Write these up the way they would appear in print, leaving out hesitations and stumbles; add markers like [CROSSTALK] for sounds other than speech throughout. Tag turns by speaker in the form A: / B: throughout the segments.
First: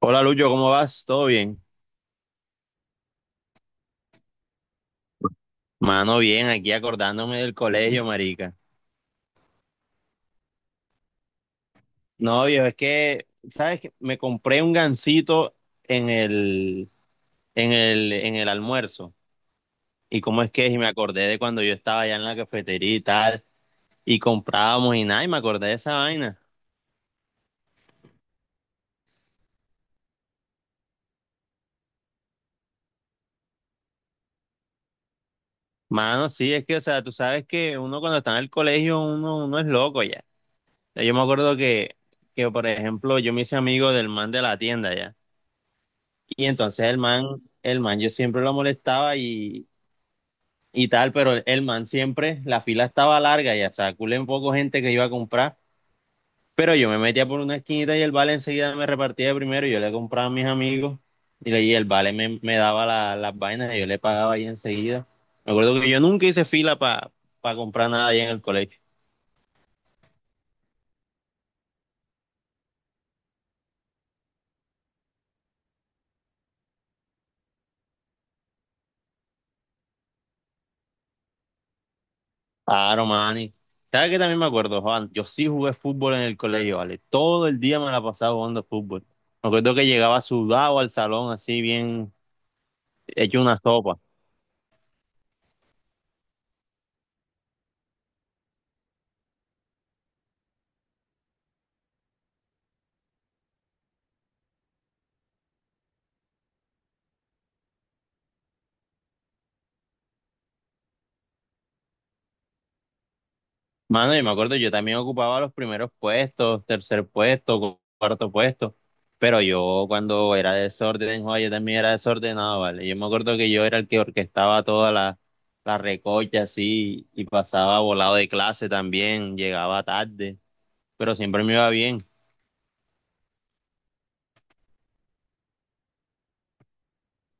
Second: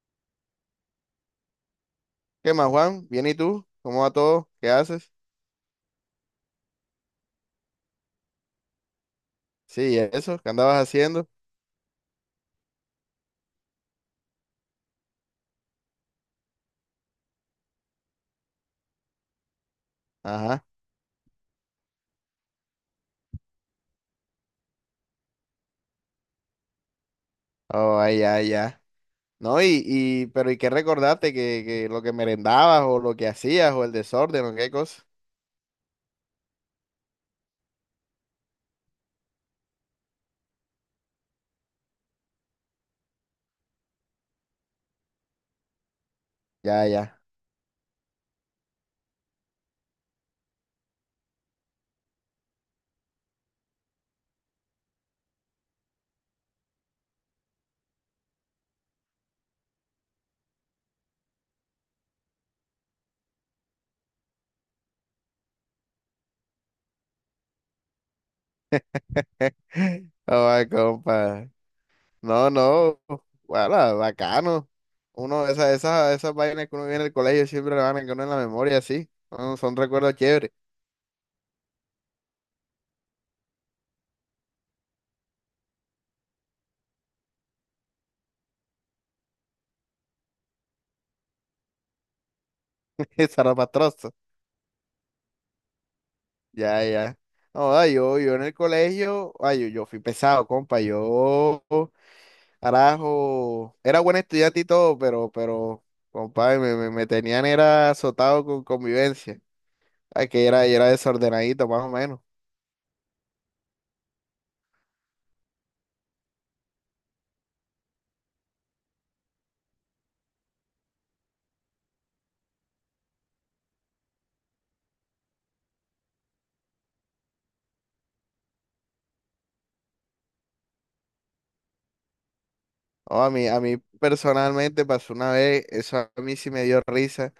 A: Hola Lucho, ¿cómo vas? ¿Todo bien?
B: ¿Qué más, Juan? ¿Bien y tú? ¿Cómo va todo? ¿Qué haces?
A: Mano, bien, aquí acordándome del colegio, marica.
B: Sí, eso, ¿qué andabas haciendo?
A: No, viejo, es que, ¿sabes qué? Me compré un gansito en el, en el almuerzo. ¿Y cómo es
B: Ajá.
A: que es? Y me acordé de cuando yo estaba allá en la cafetería y tal, y comprábamos y nada, y me acordé de esa vaina.
B: Oh, ay, ya, ya. No, pero ¿y qué recordaste? ¿Que lo que merendabas o lo que hacías o el desorden o qué cosa?
A: Mano, sí, es que, o sea, tú sabes que uno cuando está en el colegio, uno es loco ya. O sea, yo me acuerdo que, por ejemplo, yo me hice amigo del man de la tienda ya. Y
B: Ya,
A: entonces el
B: ya.
A: man, el man, yo siempre lo molestaba y tal, pero el man siempre, la fila estaba larga y hasta culé un poco gente que iba a comprar. Pero yo me metía por una esquinita y el vale enseguida me repartía de primero. Y yo le compraba a mis amigos y, y el vale me daba las vainas y yo le pagaba ahí enseguida. Me acuerdo que yo nunca hice fila para comprar nada ahí en el colegio.
B: [LAUGHS] Oh, ay, compa. No, no. Bueno, bacano. Uno, esas vainas que uno viene en el colegio siempre le van a quedar uno en la memoria, sí. Son recuerdos chéveres.
A: Claro, mani. ¿Sabes qué también me acuerdo, Juan? Yo sí jugué fútbol en el colegio, ¿vale? Todo el día me la pasaba jugando fútbol. Me acuerdo que llegaba sudado al salón, así bien
B: [LAUGHS]
A: hecho una sopa.
B: Zarapastrosos. Ya, ya. No, ah, yo en el colegio, ay, yo fui pesado, compa. Yo, carajo, era buen estudiante y todo, compa, me tenían era azotado con convivencia. Ay, que era desordenadito, más o menos.
A: Mano, y me acuerdo, yo también ocupaba los primeros puestos, tercer puesto, cuarto puesto. Pero yo cuando era desorden, Juan, yo también era desordenado, ¿vale? Yo me acuerdo que yo era el que orquestaba toda la, la recocha, así, y pasaba volado de clase también, llegaba tarde, pero siempre me iba bien.
B: No, a mí personalmente pasó una vez, eso a mí sí me dio risa,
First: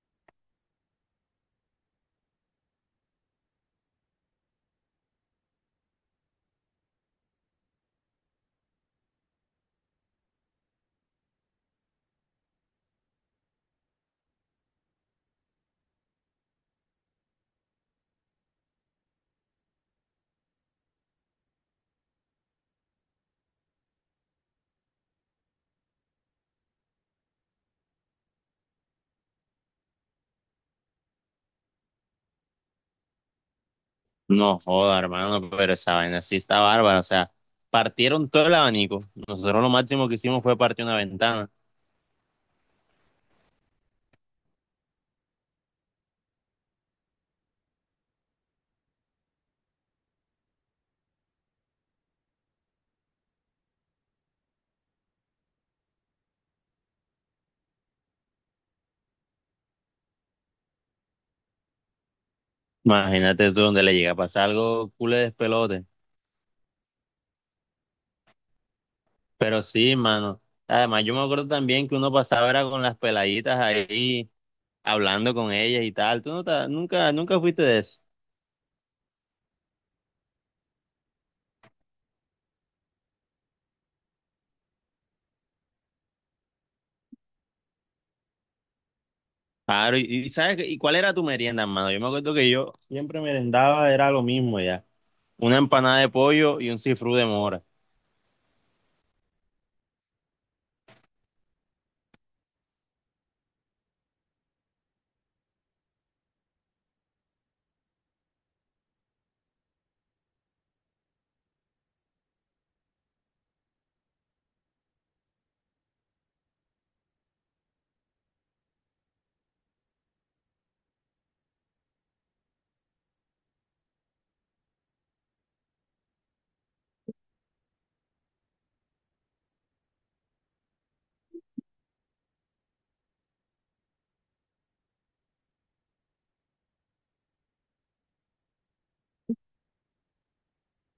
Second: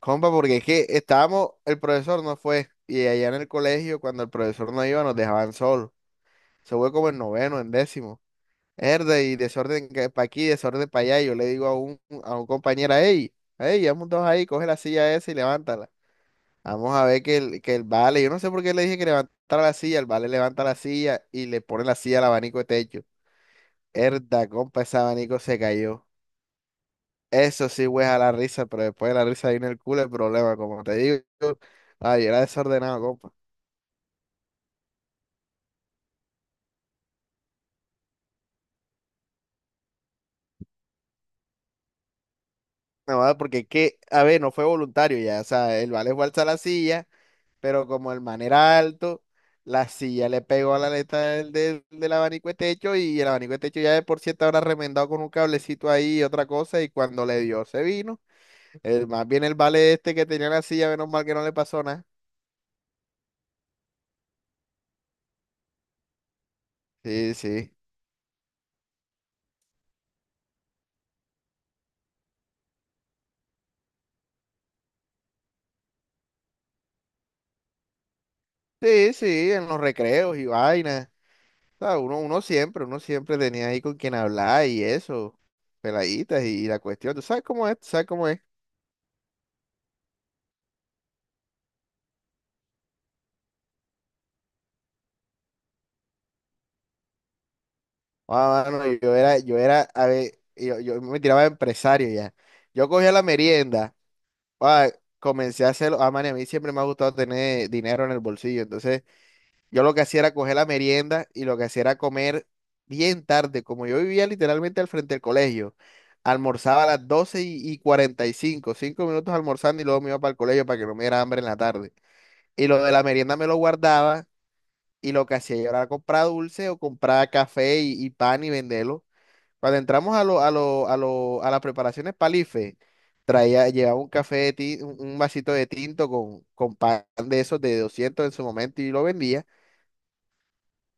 B: compa, porque es que estábamos, el profesor no fue, y allá en el colegio, cuando el profesor no iba, nos dejaban solos. Se fue como en noveno, en décimo. Herda y desorden para aquí, desorden para allá. Y yo le digo a un compañero, hey, hey, vamos dos ahí, coge la silla esa y levántala. Vamos a ver que el vale, yo no sé por qué le dije que levantara la silla, el vale levanta la silla y le pone la silla al abanico de techo. Herda, compa, ese abanico se cayó. Eso sí, a la risa, pero después de la risa viene el culo el problema, como te digo. Ay, yo era desordenado, compa.
A: No joda, hermano, pero esa vaina sí está bárbara. O sea, partieron todo el abanico. Nosotros lo máximo que hicimos fue partir una ventana.
B: No, ah, porque que, a ver, no fue voluntario ya, o sea, el vale fue a alzar la silla. Pero como el man era alto, la silla le pegó a la aleta del abanico de techo y el abanico de techo ya de por sí estaba remendado con un cablecito ahí y otra cosa y cuando le dio se vino. El, más bien el vale este que tenía la silla, menos mal que no le pasó nada.
A: Imagínate tú donde le llega a pasar algo culé de despelote.
B: Sí, sí.
A: Pero sí, mano. Además, yo me acuerdo también que uno pasaba era con las peladitas ahí, hablando con ellas y tal. Tú no te- nunca, nunca fuiste de eso.
B: Sí, sí, en los recreos y vainas. O sea, uno siempre tenía ahí con quien hablar y eso, peladitas y, la cuestión. ¿Tú sabes cómo es? ¿Tú sabes cómo es?
A: Claro, y, ¿y sabes qué? ¿Y cuál era tu merienda, hermano? Yo me acuerdo que yo siempre merendaba, era lo mismo ya. Una empanada de pollo y un cifrú de mora.
B: Ah, mano, a ver, yo me tiraba de empresario ya. Yo cogía la merienda, ah, comencé a hacerlo. Ah, man, y a mí siempre me ha gustado tener dinero en el bolsillo. Entonces, yo lo que hacía era coger la merienda y lo que hacía era comer bien tarde. Como yo vivía literalmente al frente del colegio, almorzaba a las 12 y 45, 5 minutos almorzando y luego me iba para el colegio para que no me diera hambre en la tarde. Y lo de la merienda me lo guardaba y lo que hacía yo era comprar dulce o comprar café y pan y venderlo. Cuando entramos a las preparaciones palife, llevaba un café un vasito de tinto con pan de esos de 200 en su momento y lo vendía.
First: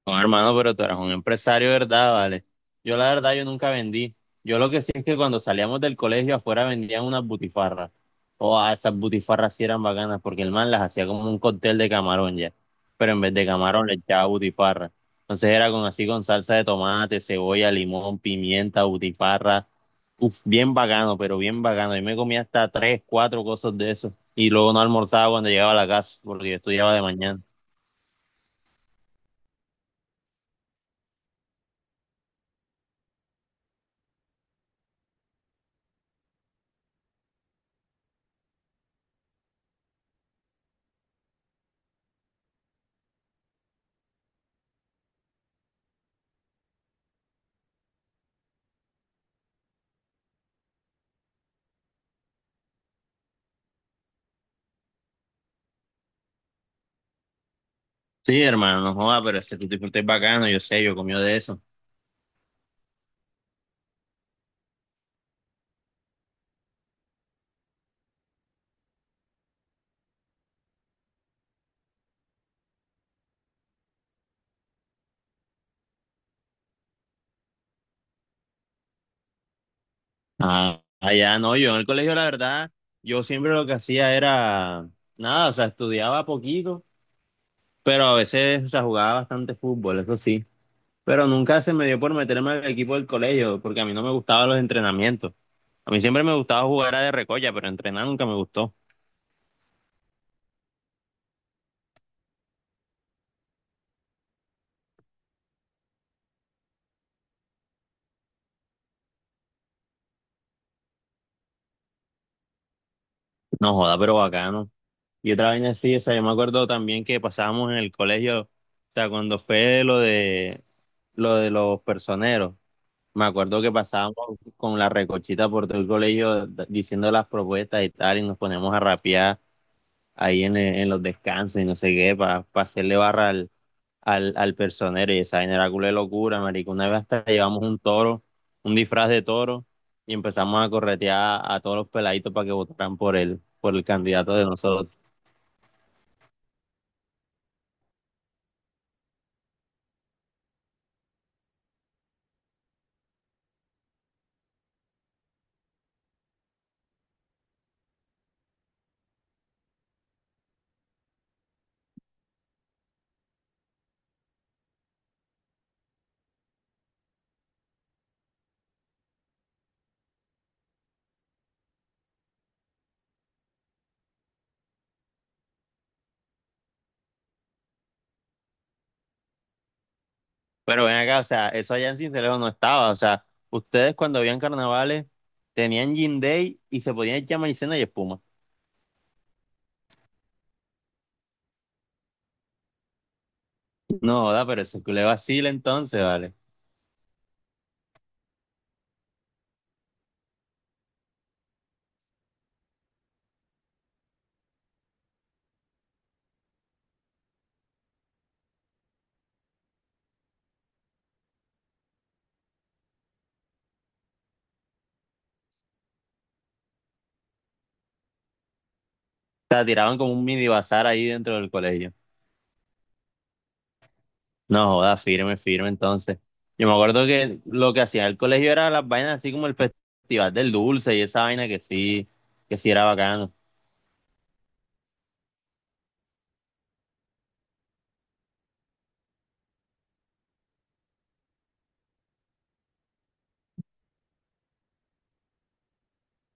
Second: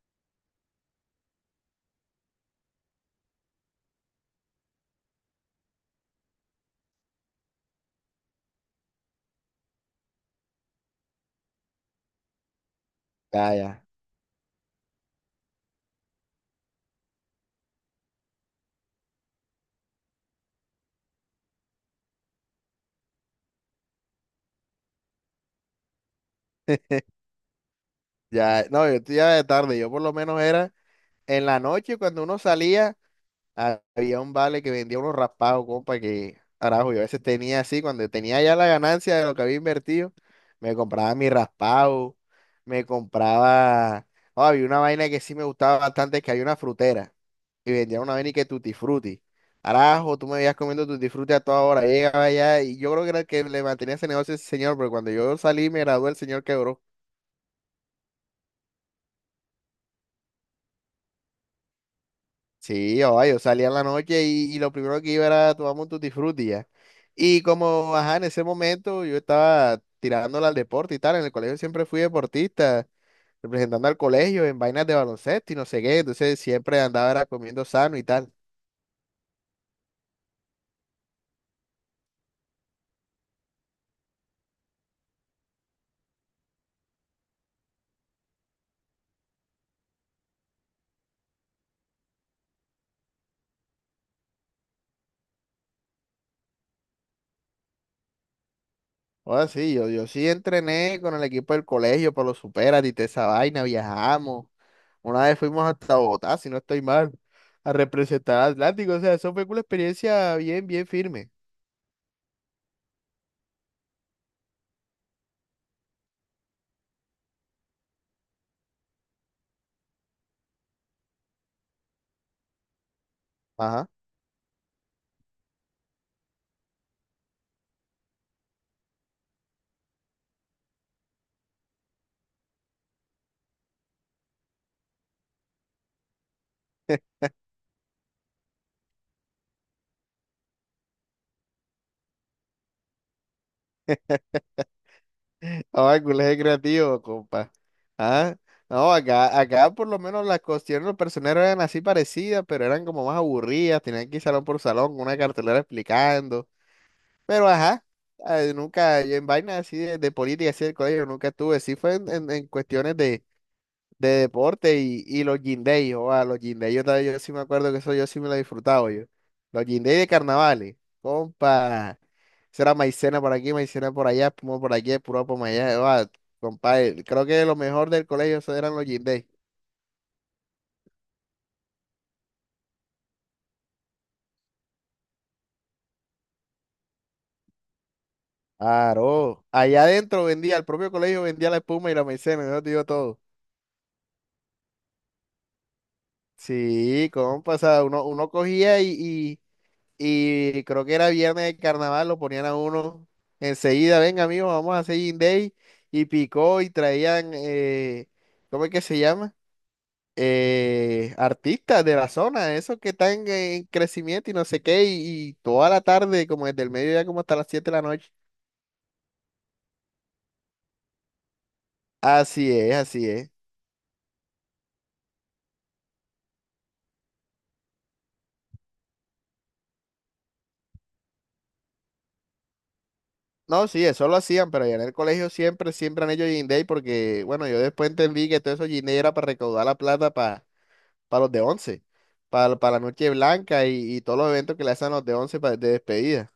A: No, hermano, pero tú eras un empresario, ¿verdad? Vale. Yo la verdad, yo nunca vendí. Yo lo que sí es que cuando salíamos del colegio afuera vendían unas butifarras. O ah, esas butifarras sí eran bacanas porque el man las hacía como un cóctel de camarón ya. Pero en vez de
B: Ya, ya,
A: camarón le echaba butifarra. Entonces era con así con salsa de tomate, cebolla, limón, pimienta, butifarra. Uf, bien bacano, pero bien bacano. Yo me comía hasta tres, cuatro cosas de eso. Y luego no almorzaba cuando llegaba a la casa porque yo estudiaba de mañana.
B: ya, no, yo estoy ya de tarde, yo por lo menos era en la noche cuando uno salía, había un vale que vendía unos raspados, compa, que, carajo, yo a veces tenía así, cuando tenía ya la ganancia de lo que había invertido, me compraba mi raspado, me compraba, oh, había una vaina que sí me gustaba bastante, que había una frutera. Y vendían una vaina y que Tutti Frutti. Carajo, tú me veías comiendo Tutti Frutti a toda hora, llegaba allá y yo creo que era el que le mantenía ese negocio ese señor, pero cuando yo salí me gradué, el señor quebró.
A: Sí, hermano, no joda, pero ese tutti frutti es bacano, yo sé, yo comí de eso.
B: Sí, oh, yo salía en la noche y lo primero que iba era tomamos un Tutti Frutti ya. Y como, ajá, en ese momento yo estaba tirándole al deporte y tal, en el colegio siempre fui deportista, representando al colegio en vainas de baloncesto y no sé qué, entonces siempre andaba era comiendo sano y tal.
A: Ah, allá no, yo en el colegio, la verdad, yo siempre lo que hacía era nada, o sea, estudiaba poquito, pero a veces, o sea, jugaba bastante fútbol, eso sí. Pero nunca se me dio por meterme al equipo del colegio, porque a mí no me gustaban los entrenamientos. A mí siempre me gustaba jugar a de recolla, pero entrenar nunca me gustó.
B: Ahora sí, yo sí entrené con el equipo del colegio para los superas y toda esa vaina, viajamos. Una vez fuimos hasta Bogotá, si no estoy mal, a representar a Atlántico. O sea, eso fue una experiencia bien, bien firme.
A: No joda, pero bacano. Y otra vaina así, o sea, yo me acuerdo también que pasábamos en el colegio, o sea, cuando fue lo de los personeros. Me acuerdo que
B: Ajá.
A: pasábamos con la recochita por todo el colegio diciendo las propuestas y tal, y nos poníamos a rapear ahí en los descansos y no sé qué, para hacerle barra al personero. Y esa vaina era culo de locura, marico. Una vez hasta llevamos un toro, un disfraz de toro, y empezamos a corretear a todos los peladitos para que votaran por él, por el candidato de nosotros.
B: Ahora, el colegio creativo, compa. Ah, no, acá, acá por lo menos las cuestiones de los personeros eran así parecidas, pero eran como más aburridas, tenían que ir salón por salón con una cartelera explicando. Pero ajá, nunca, yo en vainas así de política así del colegio nunca estuve, sí fue en cuestiones de deporte y los guindey, o a los guindey, yo, yo sí me acuerdo que eso yo sí me lo he disfrutado yo. Los guindey de carnavales, compa, eso era maicena por aquí, maicena por allá, espuma por aquí, puro por allá, oa, compa, creo que lo mejor del colegio eso eran los guindey.
A: Pero ven acá, o sea, eso allá en Cincelejo no estaba. O sea, ustedes cuando habían carnavales tenían Gin Day y se podían echar maicena y espuma.
B: Claro, allá adentro vendía, el propio colegio vendía la espuma y la maicena, yo te digo todo.
A: No, joda, pero eso le vacila entonces, vale. O
B: Sí, compa, o sea, uno cogía y Y creo que era viernes de carnaval, lo ponían a uno enseguida, venga amigos, vamos a hacer Gin Day. Y picó y traían, ¿cómo es que se llama? Artistas de la zona, esos que están en crecimiento y no sé qué, y toda la tarde, como desde el mediodía como hasta las 7 de la noche.
A: sea, tiraban como un mini bazar ahí dentro del colegio.
B: Así es, así es.
A: No, joda, firme, firme entonces. Yo me acuerdo que lo que hacía el colegio era las vainas así como el Festival del Dulce y esa vaina que sí era bacano.
B: No, sí, eso lo hacían, pero allá en el colegio siempre, siempre han hecho Gin Day porque, bueno, yo después entendí que todo eso Gin Day era para recaudar la plata para los de once, para la Noche Blanca y todos los eventos que le hacen a los de once para, de despedida.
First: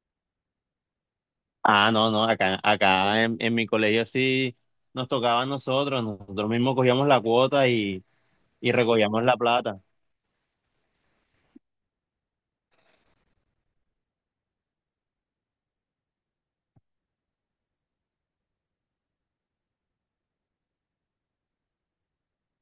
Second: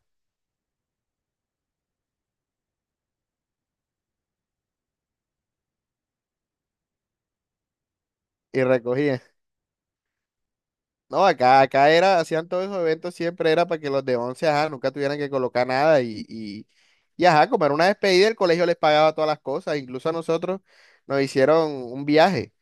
A: Ah, no, no, acá, en mi colegio sí nos tocaba a nosotros, nosotros mismos cogíamos la cuota
B: Y
A: y
B: recogían.
A: recogíamos la plata.
B: No, acá era, hacían todos esos eventos, siempre era para que los de once, ajá, nunca tuvieran que colocar nada y ajá, como era una despedida, el colegio les pagaba todas las cosas, incluso a nosotros nos hicieron un viaje.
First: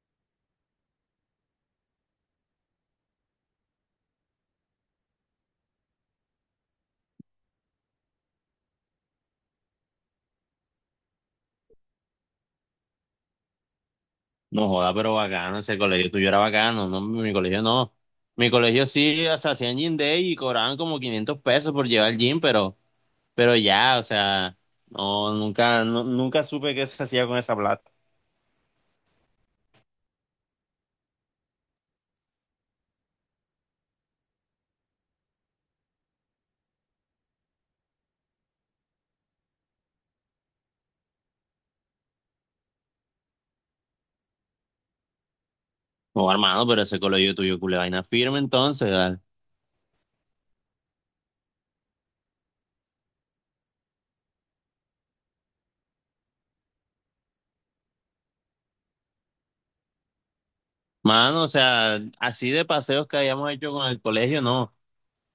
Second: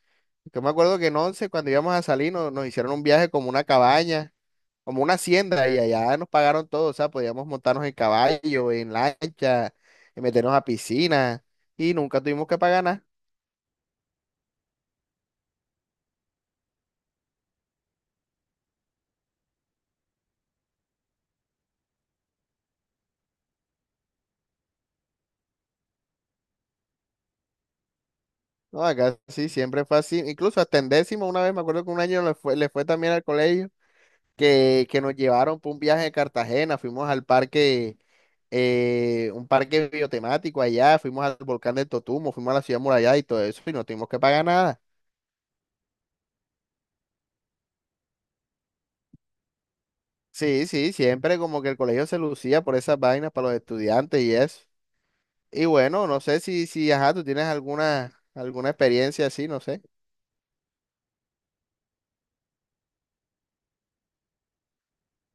B: Yo me acuerdo que en once, cuando íbamos a salir, nos hicieron un viaje como una cabaña como una hacienda y allá nos pagaron todo, o sea, podíamos montarnos en caballo, en lancha, y meternos a piscina y nunca tuvimos que pagar nada.
A: No joda, pero bacano, ese colegio tuyo era bacano, no, mi colegio no. Mi colegio sí, o sea, hacían gym day y cobraban como 500 pesos por llevar gym, pero ya, o sea, no, nunca, nunca supe qué se hacía con esa plata.
B: No, acá sí, siempre fue así. Incluso hasta en décimo, una vez me acuerdo que un año le fue también al colegio, que nos llevaron por un viaje a Cartagena, fuimos al parque, un parque biotemático allá, fuimos al volcán del Totumo, fuimos a la ciudad murallada y todo eso, y no tuvimos que pagar nada.
A: No, hermano, pero ese colegio tuyo, culé vaina firme entonces, ¿vale?
B: Sí, sí, siempre como que el colegio se lucía por esas vainas para los estudiantes y eso. Y bueno, no sé si, si, ajá, tú tienes alguna experiencia así, no sé.
A: Mano, o sea, así de paseos que habíamos hecho con el colegio, no.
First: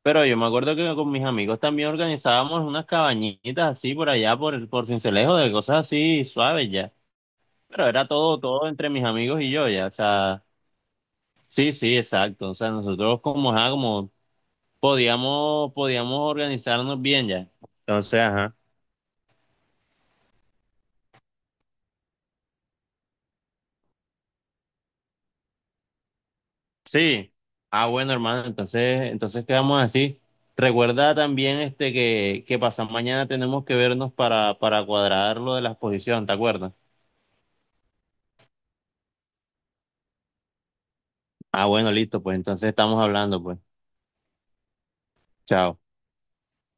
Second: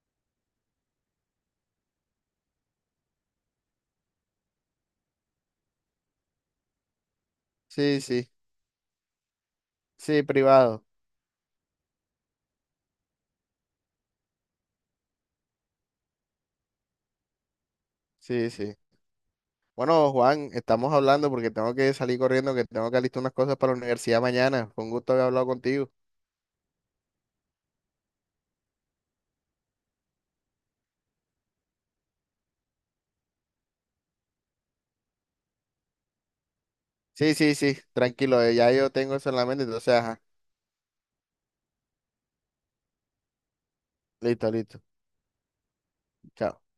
A: Pero yo me acuerdo que con mis amigos también organizábamos unas cabañitas así por allá, por Sincelejo, de cosas así suaves ya. Pero
B: Sí,
A: era
B: sí,
A: todo, todo entre mis amigos y yo, ya, o
B: sí,
A: sea,
B: privado.
A: sí, sí, exacto, o sea, nosotros como, ajá, como podíamos organizarnos bien ya, entonces,
B: Sí,
A: ajá,
B: sí. Bueno, Juan, estamos hablando porque tengo que salir corriendo, que tengo que alistar unas cosas para la universidad mañana. Fue un gusto haber hablado contigo.
A: sí, ah, bueno, hermano, entonces quedamos así, recuerda también, este, que pasado mañana tenemos que vernos para cuadrar lo de la exposición, ¿te acuerdas?
B: Sí, sí, sí, tranquilo, ya yo tengo eso en la mente, entonces, ajá,
A: Ah, bueno, listo, pues, entonces estamos hablando, pues,
B: listo, listo.
A: chao.
B: Chao.